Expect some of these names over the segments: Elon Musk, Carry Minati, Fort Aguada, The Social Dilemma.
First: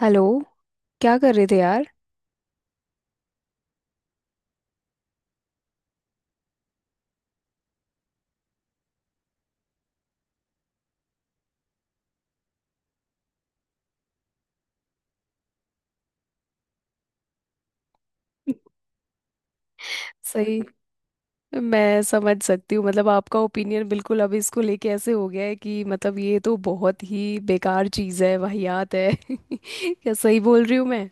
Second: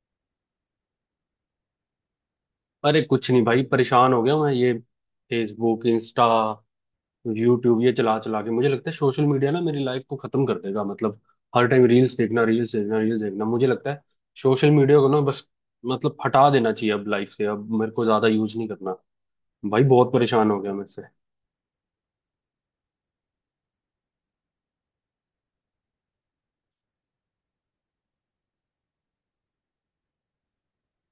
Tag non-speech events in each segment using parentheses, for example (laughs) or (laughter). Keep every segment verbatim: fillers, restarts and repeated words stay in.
Hello. क्या कर रहे थे यार। अरे कुछ नहीं भाई, परेशान हो गया मैं। ये फेसबुक, इंस्टा, यूट्यूब ये चला चला के मुझे लगता है सोशल मीडिया ना मेरी लाइफ को खत्म कर देगा। मतलब हर टाइम रील्स देखना, रील्स देखना, रील्स देखना, मुझे लगता है सोशल मीडिया को ना, बस मतलब हटा देना चाहिए अब लाइफ से। अब मेरे को ज्यादा यूज नहीं करना। भाई बहुत परेशान हो सही। गया मैं इससे। मैं समझ सकती हूँ। मतलब आपका ओपिनियन बिल्कुल अब इसको लेके ऐसे हो गया है कि मतलब ये तो बहुत ही बेकार चीज़ है, वाहियात है (laughs) क्या सही बोल रही हूँ मैं?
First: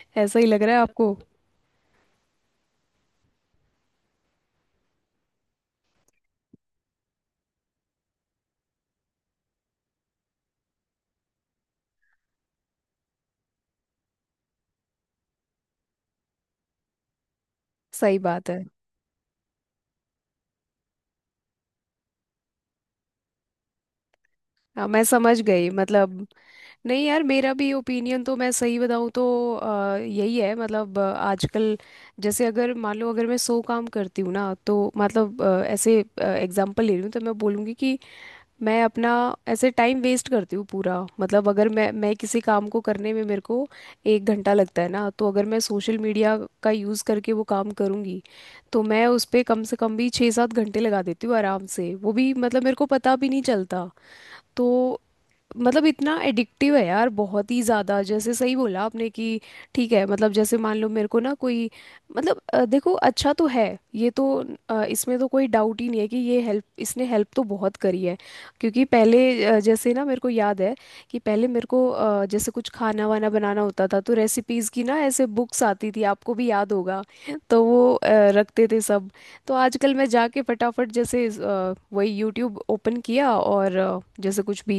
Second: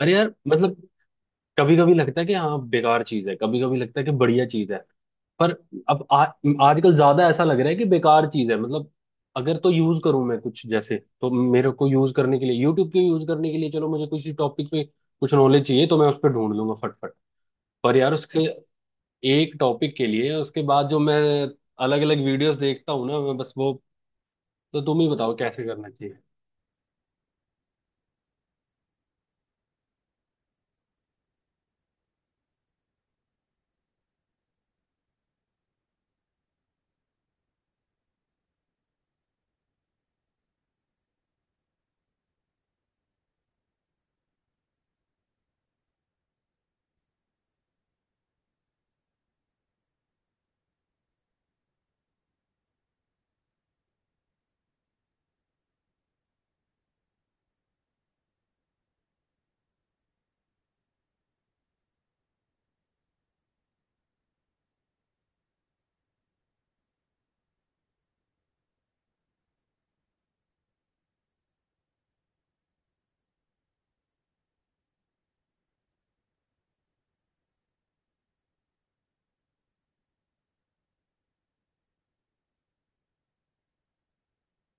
अरे यार ऐसा ही लग रहा मतलब है आपको? कभी कभी लगता है कि हाँ बेकार चीज है, कभी कभी लगता है कि बढ़िया चीज है। पर अब आ, आजकल ज्यादा ऐसा लग रहा है कि बेकार चीज है। मतलब अगर तो यूज करूं मैं कुछ, जैसे तो मेरे को यूज करने के लिए, यूट्यूब के यूज करने के लिए, चलो मुझे किसी टॉपिक पे कुछ नॉलेज चाहिए तो मैं उस पर ढूंढ लूंगा फटफट। पर यार सही उसके बात है। एक टॉपिक के लिए उसके बाद जो मैं अलग अलग वीडियोस देखता हूँ ना, मैं बस वो। तो हाँ तुम मैं ही बताओ समझ कैसे गई। करना चाहिए। मतलब नहीं यार, मेरा भी ओपिनियन तो मैं सही बताऊँ तो अ, यही है। मतलब अ, आजकल जैसे अगर मान लो, अगर मैं सौ काम करती हूँ ना तो मतलब अ, ऐसे एग्जांपल ले रही हूँ तो मैं बोलूँगी कि मैं अपना ऐसे टाइम वेस्ट करती हूँ पूरा। मतलब अगर मैं मैं किसी काम को करने में मेरे को एक घंटा लगता है ना, तो अगर मैं सोशल मीडिया का यूज़ करके वो काम करूँगी तो मैं उस पे कम से कम भी छः सात घंटे लगा देती हूँ आराम से, वो भी मतलब मेरे को पता भी नहीं चलता। तो मतलब इतना एडिक्टिव है यार, बहुत ही ज़्यादा। जैसे सही बोला आपने कि ठीक है। मतलब जैसे मान लो मेरे को ना कोई मतलब अ, देखो, अच्छा तो है ये तो। अ, इसमें तो कोई डाउट ही नहीं है कि ये हेल्प, इसने हेल्प तो बहुत करी है। क्योंकि पहले अ, जैसे ना मेरे को याद है कि पहले मेरे को अ, जैसे कुछ खाना वाना बनाना होता था तो रेसिपीज़ की ना ऐसे बुक्स आती थी, आपको भी याद होगा। तो वो अ, रखते थे सब। तो आजकल मैं जाके फटाफट जैसे अ, वही यूट्यूब ओपन किया और अ, जैसे कुछ भी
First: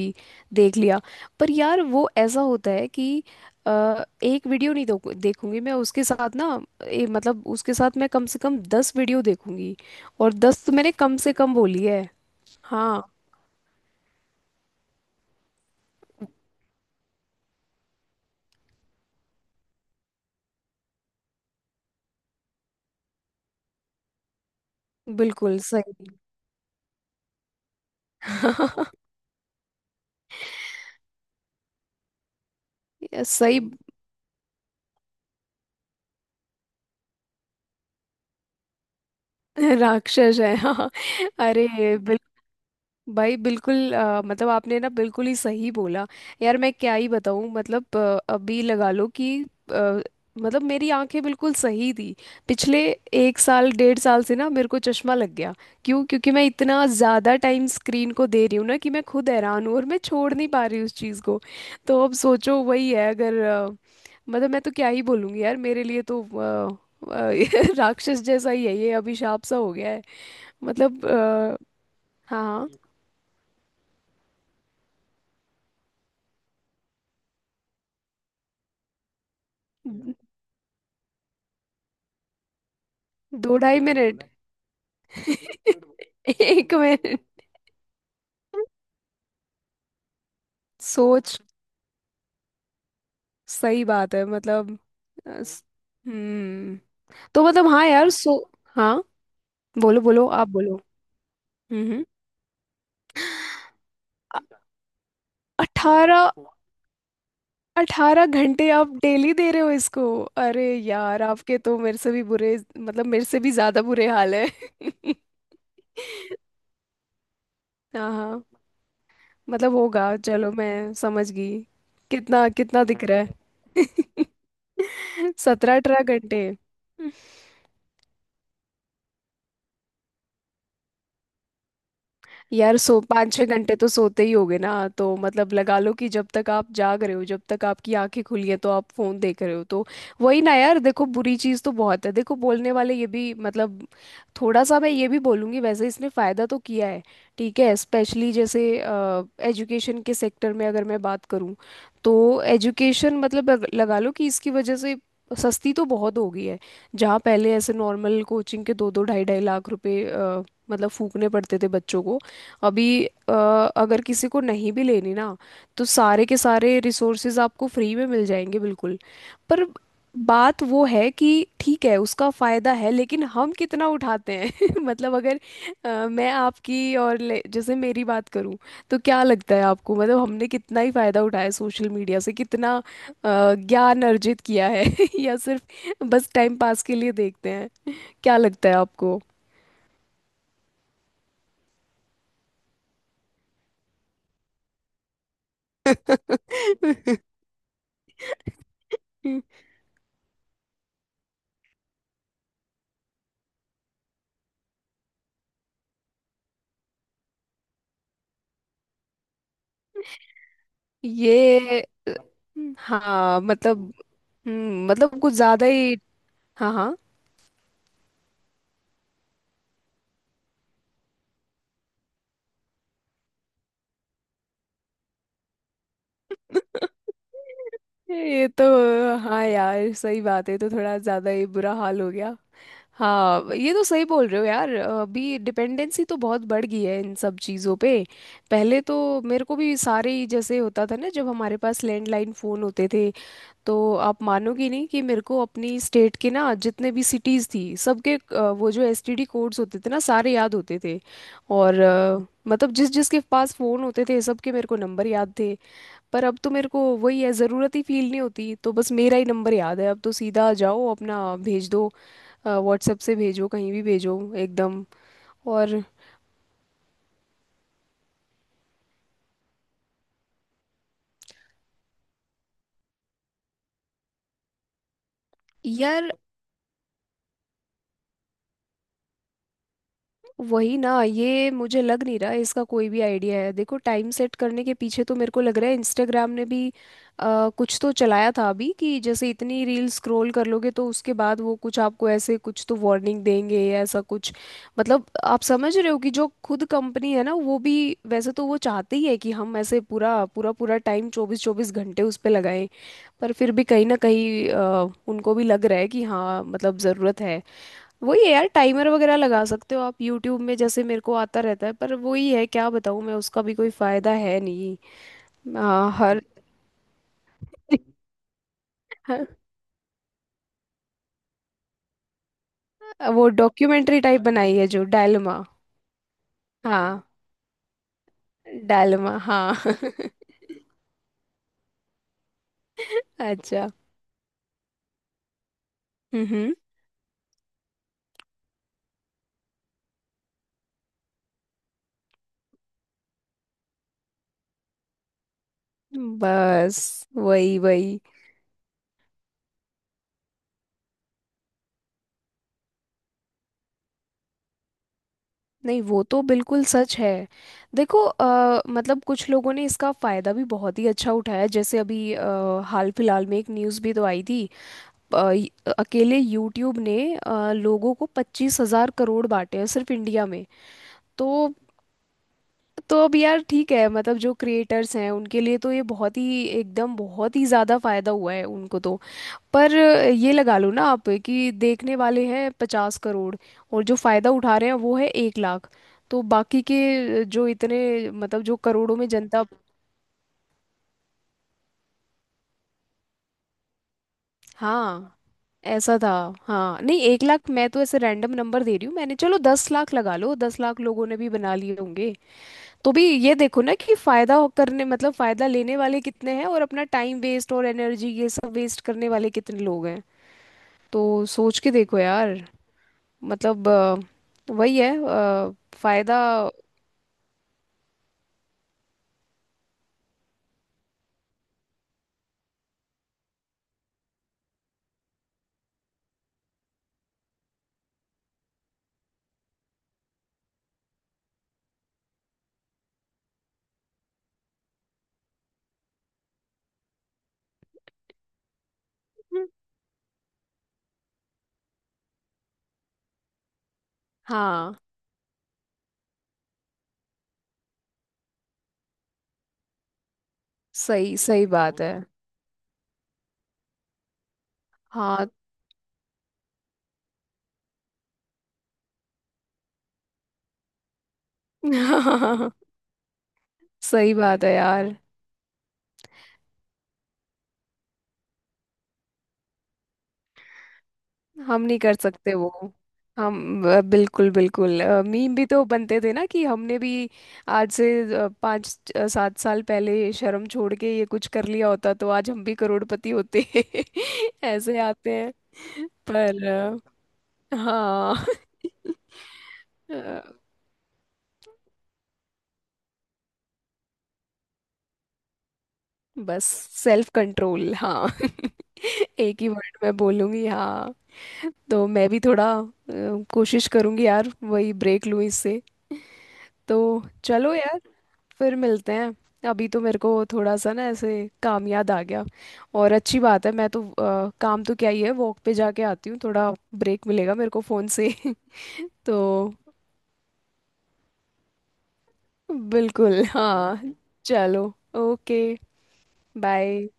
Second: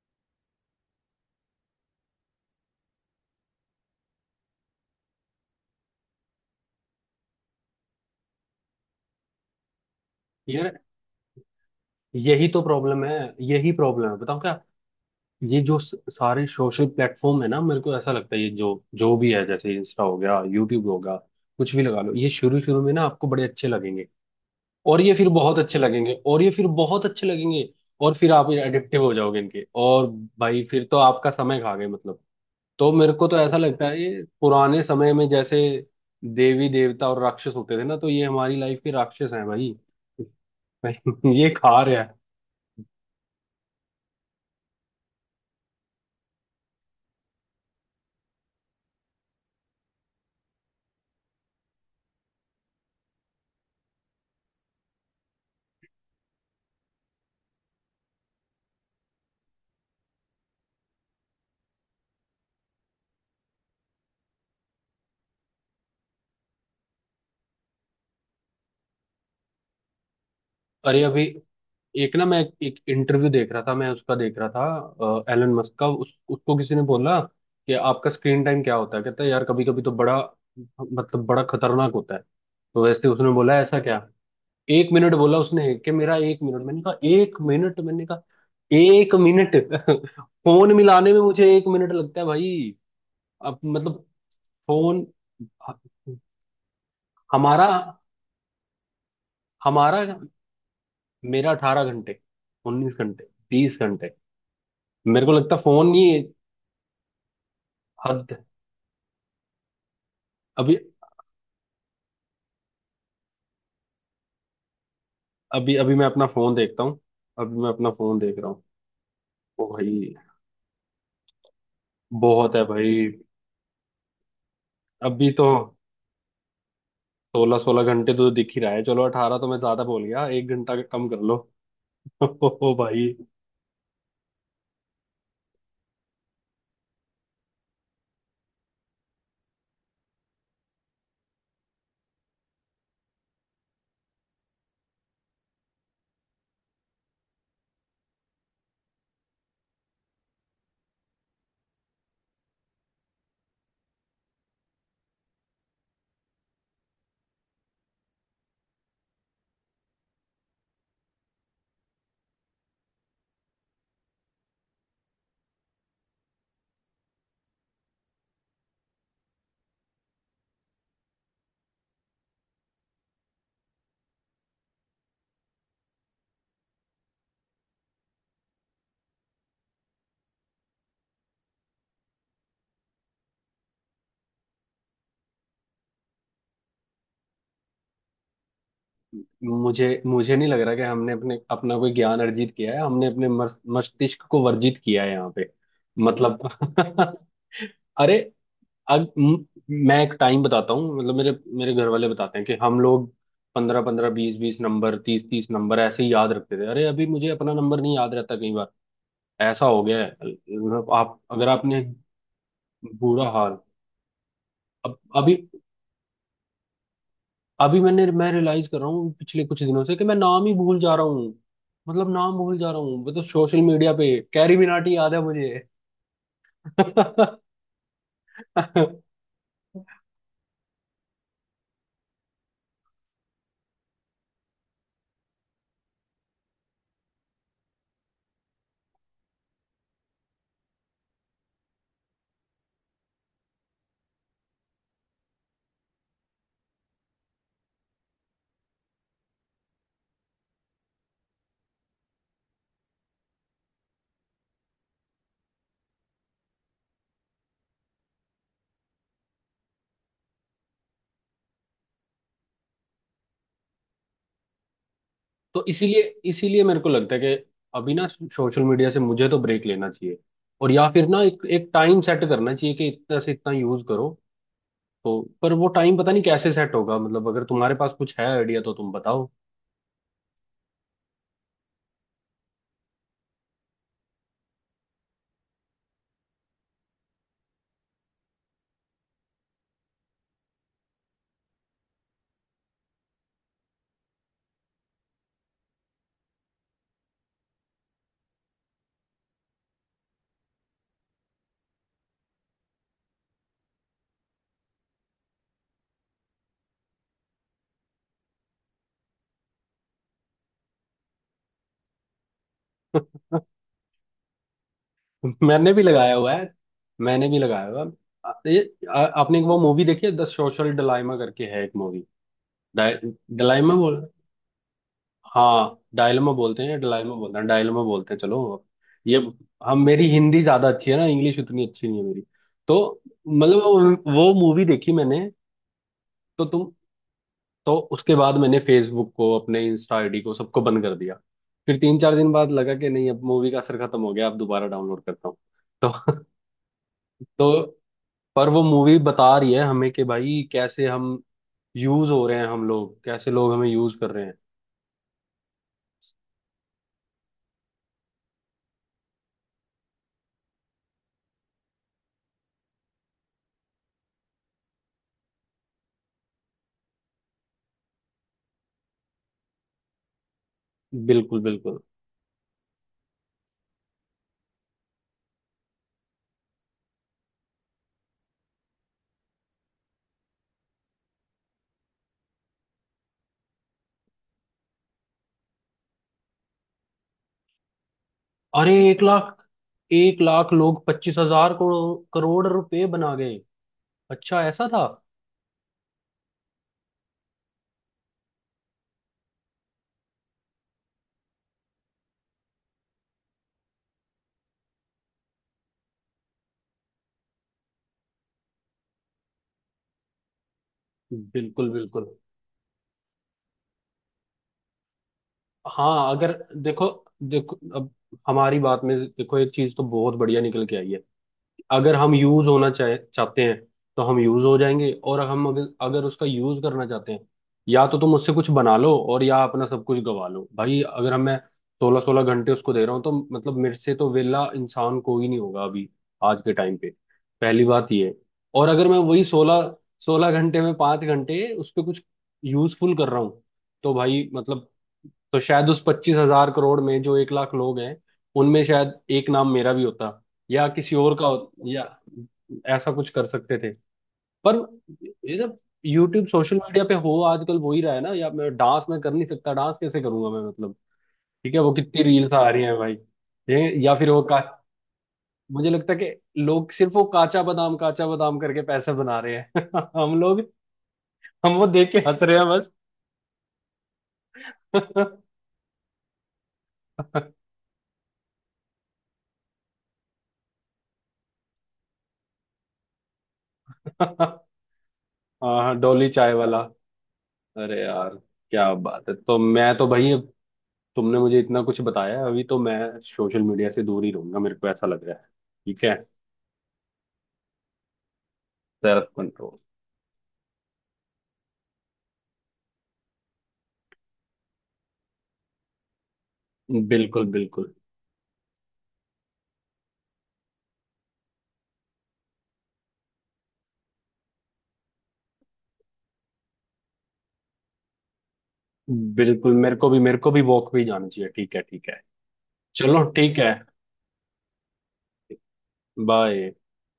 देख लिया। पर यार वो ऐसा होता है कि अ, एक वीडियो नहीं देखू- देखूंगी मैं, उसके साथ ना ए, मतलब उसके साथ मैं कम से कम दस वीडियो देखूंगी। और दस तो यार मैंने कम से कम बोली है। यही तो प्रॉब्लम हाँ। है, यही प्रॉब्लम है। बताओ क्या। ये जो स- सारे सोशल प्लेटफॉर्म है ना, मेरे को ऐसा लगता है ये जो जो भी है, जैसे इंस्टा हो गया, यूट्यूब होगा, कुछ भी लगा लो, ये शुरू शुरू में ना आपको बड़े अच्छे लगेंगे, और ये फिर बिल्कुल बहुत अच्छे सही लगेंगे, और ये फिर बहुत अच्छे लगेंगे, और फिर आप (laughs) एडिक्टिव हो जाओगे इनके। और भाई फिर तो आपका समय खा गए मतलब। तो मेरे को तो ऐसा सही। लगता है ये पुराने समय में जैसे देवी देवता और राक्षस होते थे ना, तो ये हमारी लाइफ के राक्षस हैं भाई। (laughs) राक्षस है (laughs) हाँ। भाई ये अरे। खा रहे हैं। भाई बिल्कुल अ, मतलब आपने ना बिल्कुल ही सही बोला। यार मैं क्या ही बताऊं। मतलब अ, अभी लगा लो कि अ, मतलब मेरी आंखें बिल्कुल सही थी पिछले एक साल डेढ़ साल से ना मेरे को चश्मा लग गया। क्यों? क्योंकि मैं इतना ज़्यादा टाइम स्क्रीन को दे रही हूँ ना कि मैं खुद हैरान हूँ और मैं छोड़ नहीं पा रही उस चीज़ को। तो अब सोचो वही है। अगर अ, मतलब मैं तो क्या ही बोलूँगी यार, मेरे लिए तो अ, अ, (laughs) राक्षस जैसा ही है। ये अभिशाप सा हो गया है। अरे मतलब अभी अ, एक ना, मैं हाँ हाँ। एक इंटरव्यू देख रहा था, मैं उसका देख रहा था एलन मस्क का। उस, उसको किसी ने बोला कि आपका स्क्रीन टाइम क्या होता है। कहता है यार कभी कभी तो बड़ा मतलब बड़ा खतरनाक होता है। तो वैसे उसने दो बोला ढाई ऐसा क्या। मिनट एक मिनट बोला उसने कि मेरा (laughs) एक मिनट। एक मैंने कहा मिनट एक मिनट? मैंने कहा एक मिनट? (laughs) फोन मिलाने में सोच। मुझे एक मिनट लगता है भाई। अब सही मतलब बात है। मतलब फोन अ, स- हम्म तो मतलब हमारा हाँ यार सो। हाँ बोलो हमारा बोलो, आप बोलो। मेरा अठारह हम्म। घंटे उन्नीस घंटे, बीस घंटे, अ- मेरे को लगता है फोन ही। अठारह। अठारह हद! घंटे आप डेली दे रहे हो इसको? अरे अभी यार आपके तो मेरे से भी बुरे, मतलब मेरे से भी ज्यादा बुरे हाल है (laughs) अभी अभी मैं अपना फोन देखता हूँ, अभी मैं अपना हाँ फोन देख हाँ, रहा हूँ। ओ मतलब भाई होगा, चलो मैं समझ गई। कितना बहुत है कितना भाई। दिख रहा है? अभी (laughs) तो सत्रह अठारह घंटे। सोलह सोलह घंटे तो दिख ही रहा है। चलो अठारह तो मैं ज्यादा बोल गया, एक घंटा कम कर लो। (laughs) ओ यार सो भाई पाँच छः घंटे तो सोते ही होगे ना। तो मतलब लगा लो कि जब तक आप जाग रहे हो, जब तक आपकी आंखें खुली हैं तो आप फोन देख रहे हो, तो वही ना यार। देखो बुरी चीज़ तो बहुत है, देखो बोलने वाले, ये भी मतलब थोड़ा सा मैं ये भी बोलूँगी वैसे इसने फ़ायदा तो किया है। ठीक है, स्पेशली जैसे एजुकेशन के सेक्टर में अगर मैं बात करूँ तो एजुकेशन मतलब अग- लगा लो कि इसकी वजह से सस्ती तो बहुत हो गई है। जहाँ पहले ऐसे नॉर्मल कोचिंग के दो दो ढाई ढाई लाख रुपए अ, मतलब फूकने पड़ते थे बच्चों को, अभी अ, अगर किसी को नहीं भी लेनी ना तो सारे के सारे रिसोर्सेज आपको फ्री में मिल जाएंगे बिल्कुल। पर बात वो है कि ठीक है, उसका फायदा है लेकिन हम कितना उठाते हैं (laughs) मतलब अगर अ, मैं आपकी और ले- जैसे मेरी बात करूं तो क्या लगता है आपको? मतलब हमने कितना ही फायदा उठाया सोशल मीडिया से, कितना अ, ज्ञान अर्जित किया है (laughs) या सिर्फ बस टाइम पास के लिए देखते हैं? क्या लगता है आपको? मुझे मुझे नहीं लग रहा कि हमने अपने अपना कोई ज्ञान अर्जित किया है, हमने अपने मस- मस्तिष्क को वर्जित किया है यहाँ पे, मतलब। (laughs) (laughs) अरे अब म- मैं एक टाइम बताता हूँ। मतलब मेरे मेरे घर वाले बताते हैं कि हम लोग पंद्रह पंद्रह, बीस बीस नंबर, तीस तीस नंबर ऐसे ही याद रखते थे। अरे अभी मुझे अपना नंबर नहीं याद रहता कई बार। ऐसा हो गया है मतलब आप अगर ये आपने, अ, बुरा हाँ, हाल। मतलब हम्म, अब मतलब कुछ अभी, ज्यादा ही। हाँ हाँ अभी मैंने मैं रियलाइज कर रहा हूँ पिछले कुछ दिनों से कि मैं नाम ही भूल जा रहा हूँ। मतलब नाम भूल जा रहा हूँ। मतलब सोशल मीडिया पे कैरी मिनाटी याद है (laughs) मुझे। ये तो (laughs) हाँ यार सही बात है, ये तो थोड़ा ज्यादा ही बुरा हाल हो गया। हाँ ये तो सही बोल रहे हो यार, अभी डिपेंडेंसी तो बहुत बढ़ गई है इन सब चीज़ों पे। पहले तो मेरे को भी सारे ही जैसे होता था ना, जब हमारे पास लैंडलाइन फ़ोन होते थे तो आप मानोगी नहीं कि मेरे को अपनी स्टेट के ना जितने भी सिटीज़ थी सबके अ, वो जो एस टी डी कोड्स होते थे ना सारे याद होते थे। और अ, मतलब जिस जिसके पास फ़ोन होते थे सबके मेरे को नंबर याद थे। पर अब तो मेरे को वही है, ज़रूरत ही फील नहीं होती, तो बस मेरा ही नंबर याद है। अब तो सीधा जाओ अपना भेज दो, व्हाट्सएप से भेजो, कहीं भी भेजो, एकदम। तो और इसीलिए, इसीलिए मेरे को लगता है कि अभी ना सोशल मीडिया से मुझे तो ब्रेक लेना चाहिए, और या फिर ना एक एक टाइम सेट करना चाहिए कि इतना से इतना यूज करो। तो पर वो टाइम यार पता नहीं कैसे सेट होगा। मतलब अगर तुम्हारे पास कुछ है आइडिया तो तुम बताओ। वही ना, ये मुझे लग नहीं रहा इसका कोई भी आइडिया है। देखो, टाइम सेट करने के पीछे तो मेरे को लग रहा है इंस्टाग्राम ने भी अ, कुछ तो चलाया था अभी कि जैसे इतनी रील स्क्रॉल कर लोगे तो उसके बाद वो कुछ आपको ऐसे कुछ तो वार्निंग देंगे या ऐसा कुछ। मतलब आप समझ रहे हो कि जो खुद कंपनी है ना वो भी, वैसे तो वो चाहती है कि हम ऐसे पूरा पूरा पूरा टाइम चौबीस चौबीस घंटे उस पर लगाएं, पर फिर भी कहीं ना कहीं अ, उनको भी लग रहा है कि हाँ मतलब ज़रूरत है। वही यार टाइमर वगैरह लगा सकते हो आप यूट्यूब में, जैसे मेरे को आता रहता है, पर वही है क्या बताऊँ मैं, उसका (laughs) भी कोई फायदा है नहीं। मैंने भी हाँ लगाया हर हुआ है, मैंने भी लगाया हुआ है। (laughs) आ- ये आ- हर- आपने एक वो मूवी देखी है, द सोशल डिलाइमा करके है, एक मूवी, वो डलाइमा। डॉक्यूमेंट्री टाइप बनाई है जो डायलमा। हाँ डायलमा बोलते हैं, हाँ डायलमा बोलते हैं, डायलमा बोलते हैं, चलो। ये डायलमा हाँ हम, मेरी (laughs) हिंदी ज्यादा अच्छी है ना, इंग्लिश उतनी अच्छी नहीं है मेरी। तो मतलब अच्छा। वो, वो मूवी देखी मैंने। तो हम्म। तुम, तो उसके बाद मैंने फेसबुक को, अपने इंस्टा आईडी को, सबको बंद कर दिया। फिर तीन चार दिन बाद लगा कि नहीं, अब मूवी का असर खत्म हो गया, अब दोबारा डाउनलोड करता हूँ तो। बस (laughs) वही तो वही। पर वो मूवी बता रही है हमें कि भाई कैसे हम यूज हो रहे हैं, हम लोग कैसे, लोग हमें यूज कर रहे हैं। नहीं वो तो बिल्कुल सच है। देखो अ, मतलब कुछ लोगों ने इसका फायदा भी बहुत ही अच्छा उठाया। जैसे अभी अ, हाल फिलहाल में एक न्यूज़ भी तो आई थी। अ, य- अकेले यूट्यूब ने अ, लोगों को पच्चीस हज़ार करोड़ बांटे हैं सिर्फ इंडिया में। तो बिल्कुल, बिल्कुल। तो अब यार ठीक है मतलब जो क्रिएटर्स हैं उनके लिए तो ये बहुत ही एकदम बहुत ही ज़्यादा फायदा हुआ है उनको तो। पर अ, ये लगा लो ना आप कि देखने वाले हैं पचास करोड़, और जो फ़ायदा उठा रहे हैं वो है एक लाख। तो बाकी के अ, जो इतने मतलब जो अरे करोड़ों एक में जनता। लाख एक लाख लोग पच्चीस हजार करोड़, करोड़ रुपए बना गए? अच्छा ऐसा था। हाँ ऐसा था। हाँ नहीं एक लाख मैं तो ऐसे रैंडम नंबर दे रही हूँ मैंने, चलो दस लाख लगा लो, दस लाख लोगों ने भी बना लिए होंगे तो भी ये देखो ना कि फायदा हो- करने, मतलब फायदा लेने वाले कितने हैं और अपना टाइम वेस्ट और एनर्जी ये सब वेस्ट करने वाले कितने लोग हैं। तो सोच बिल्कुल के देखो बिल्कुल। यार। मतलब अ, वही है अ, हाँ फायदा। अगर देखो, देखो अब हमारी बात में देखो, एक चीज तो बहुत बढ़िया निकल के आई है। अगर हम यूज होना चाहे चाहते हैं तो हम यूज हो जाएंगे, और हम अगर अगर उसका यूज करना चाहते हैं, या तो तुम उससे कुछ बना लो, और या अपना सब कुछ गवा लो भाई। अगर हम मैं सोलह सोलह घंटे उसको दे रहा हूँ तो मतलब मेरे से तो वेला इंसान कोई नहीं होगा अभी, आज के टाइम पे। पहली बात ये है। और अगर मैं वही सोलह सोलह घंटे में पांच घंटे उस पर कुछ यूजफुल कर रहा हूँ, तो भाई मतलब हाँ तो शायद उस पच्चीस हजार करोड़ में जो एक लाख लोग हैं, उनमें शायद एक नाम मेरा भी होता, या किसी और सही का सही हो- बात या है। ऐसा कुछ कर सकते थे। पर हाँ ये ना, यूट्यूब सोशल मीडिया पे हो आजकल वो ही रहा है ना, या मैं डांस में कर नहीं सकता, डांस कैसे करूंगा मैं मतलब। ठीक है वो कितनी रील्स आ (laughs) रही हैं भाई, ये या फिर सही वो का। बात है यार। मुझे लगता है कि लोग सिर्फ वो काचा बादाम काचा बादाम करके पैसे बना रहे हैं। (laughs) हम लोग, हम हम वो नहीं देख कर के हंस सकते रहे हैं वो। बस। हम अ, बिल्कुल बिल्कुल। (laughs) मीम भी तो बनते थे ना कि हमने भी आज से अ, पाँच अ, सात साल पहले शर्म छोड़ के ये कुछ कर लिया होता तो आज हम भी करोड़पति होते (laughs) ऐसे आते हैं। हाँ हाँ, डोली चाय पर वाला। अ, अरे यार हाँ क्या (laughs) बात है। तो मैं तो भाई, अ, तुमने मुझे इतना कुछ बताया है, अभी तो मैं सोशल मीडिया से दूर ही रहूंगा, मेरे को ऐसा लग रहा है। ठीक है। बस, सेल्फ कंट्रोल हाँ सेल्फ (laughs) एक ही कंट्रोल। वर्ड में बोलूंगी हाँ। तो मैं भी थोड़ा अ, कोशिश करूंगी यार, वही ब्रेक लूँ इससे। तो बिल्कुल चलो बिल्कुल। यार, फिर मिलते हैं। अभी तो मेरे को थोड़ा सा ना ऐसे काम याद आ गया। और अच्छी बात है, मैं तो अ, काम तो क्या ही है, वॉक पे जाके आती हूँ थोड़ा, ब्रेक मिलेगा मेरे को फ़ोन से (laughs) बिल्कुल तो मेरे को भी, मेरे को भी वॉक पे ही जाना चाहिए। ठीक है ठीक है। चलो बिल्कुल ठीक है। हाँ, चलो, ओके, बाय। बाय।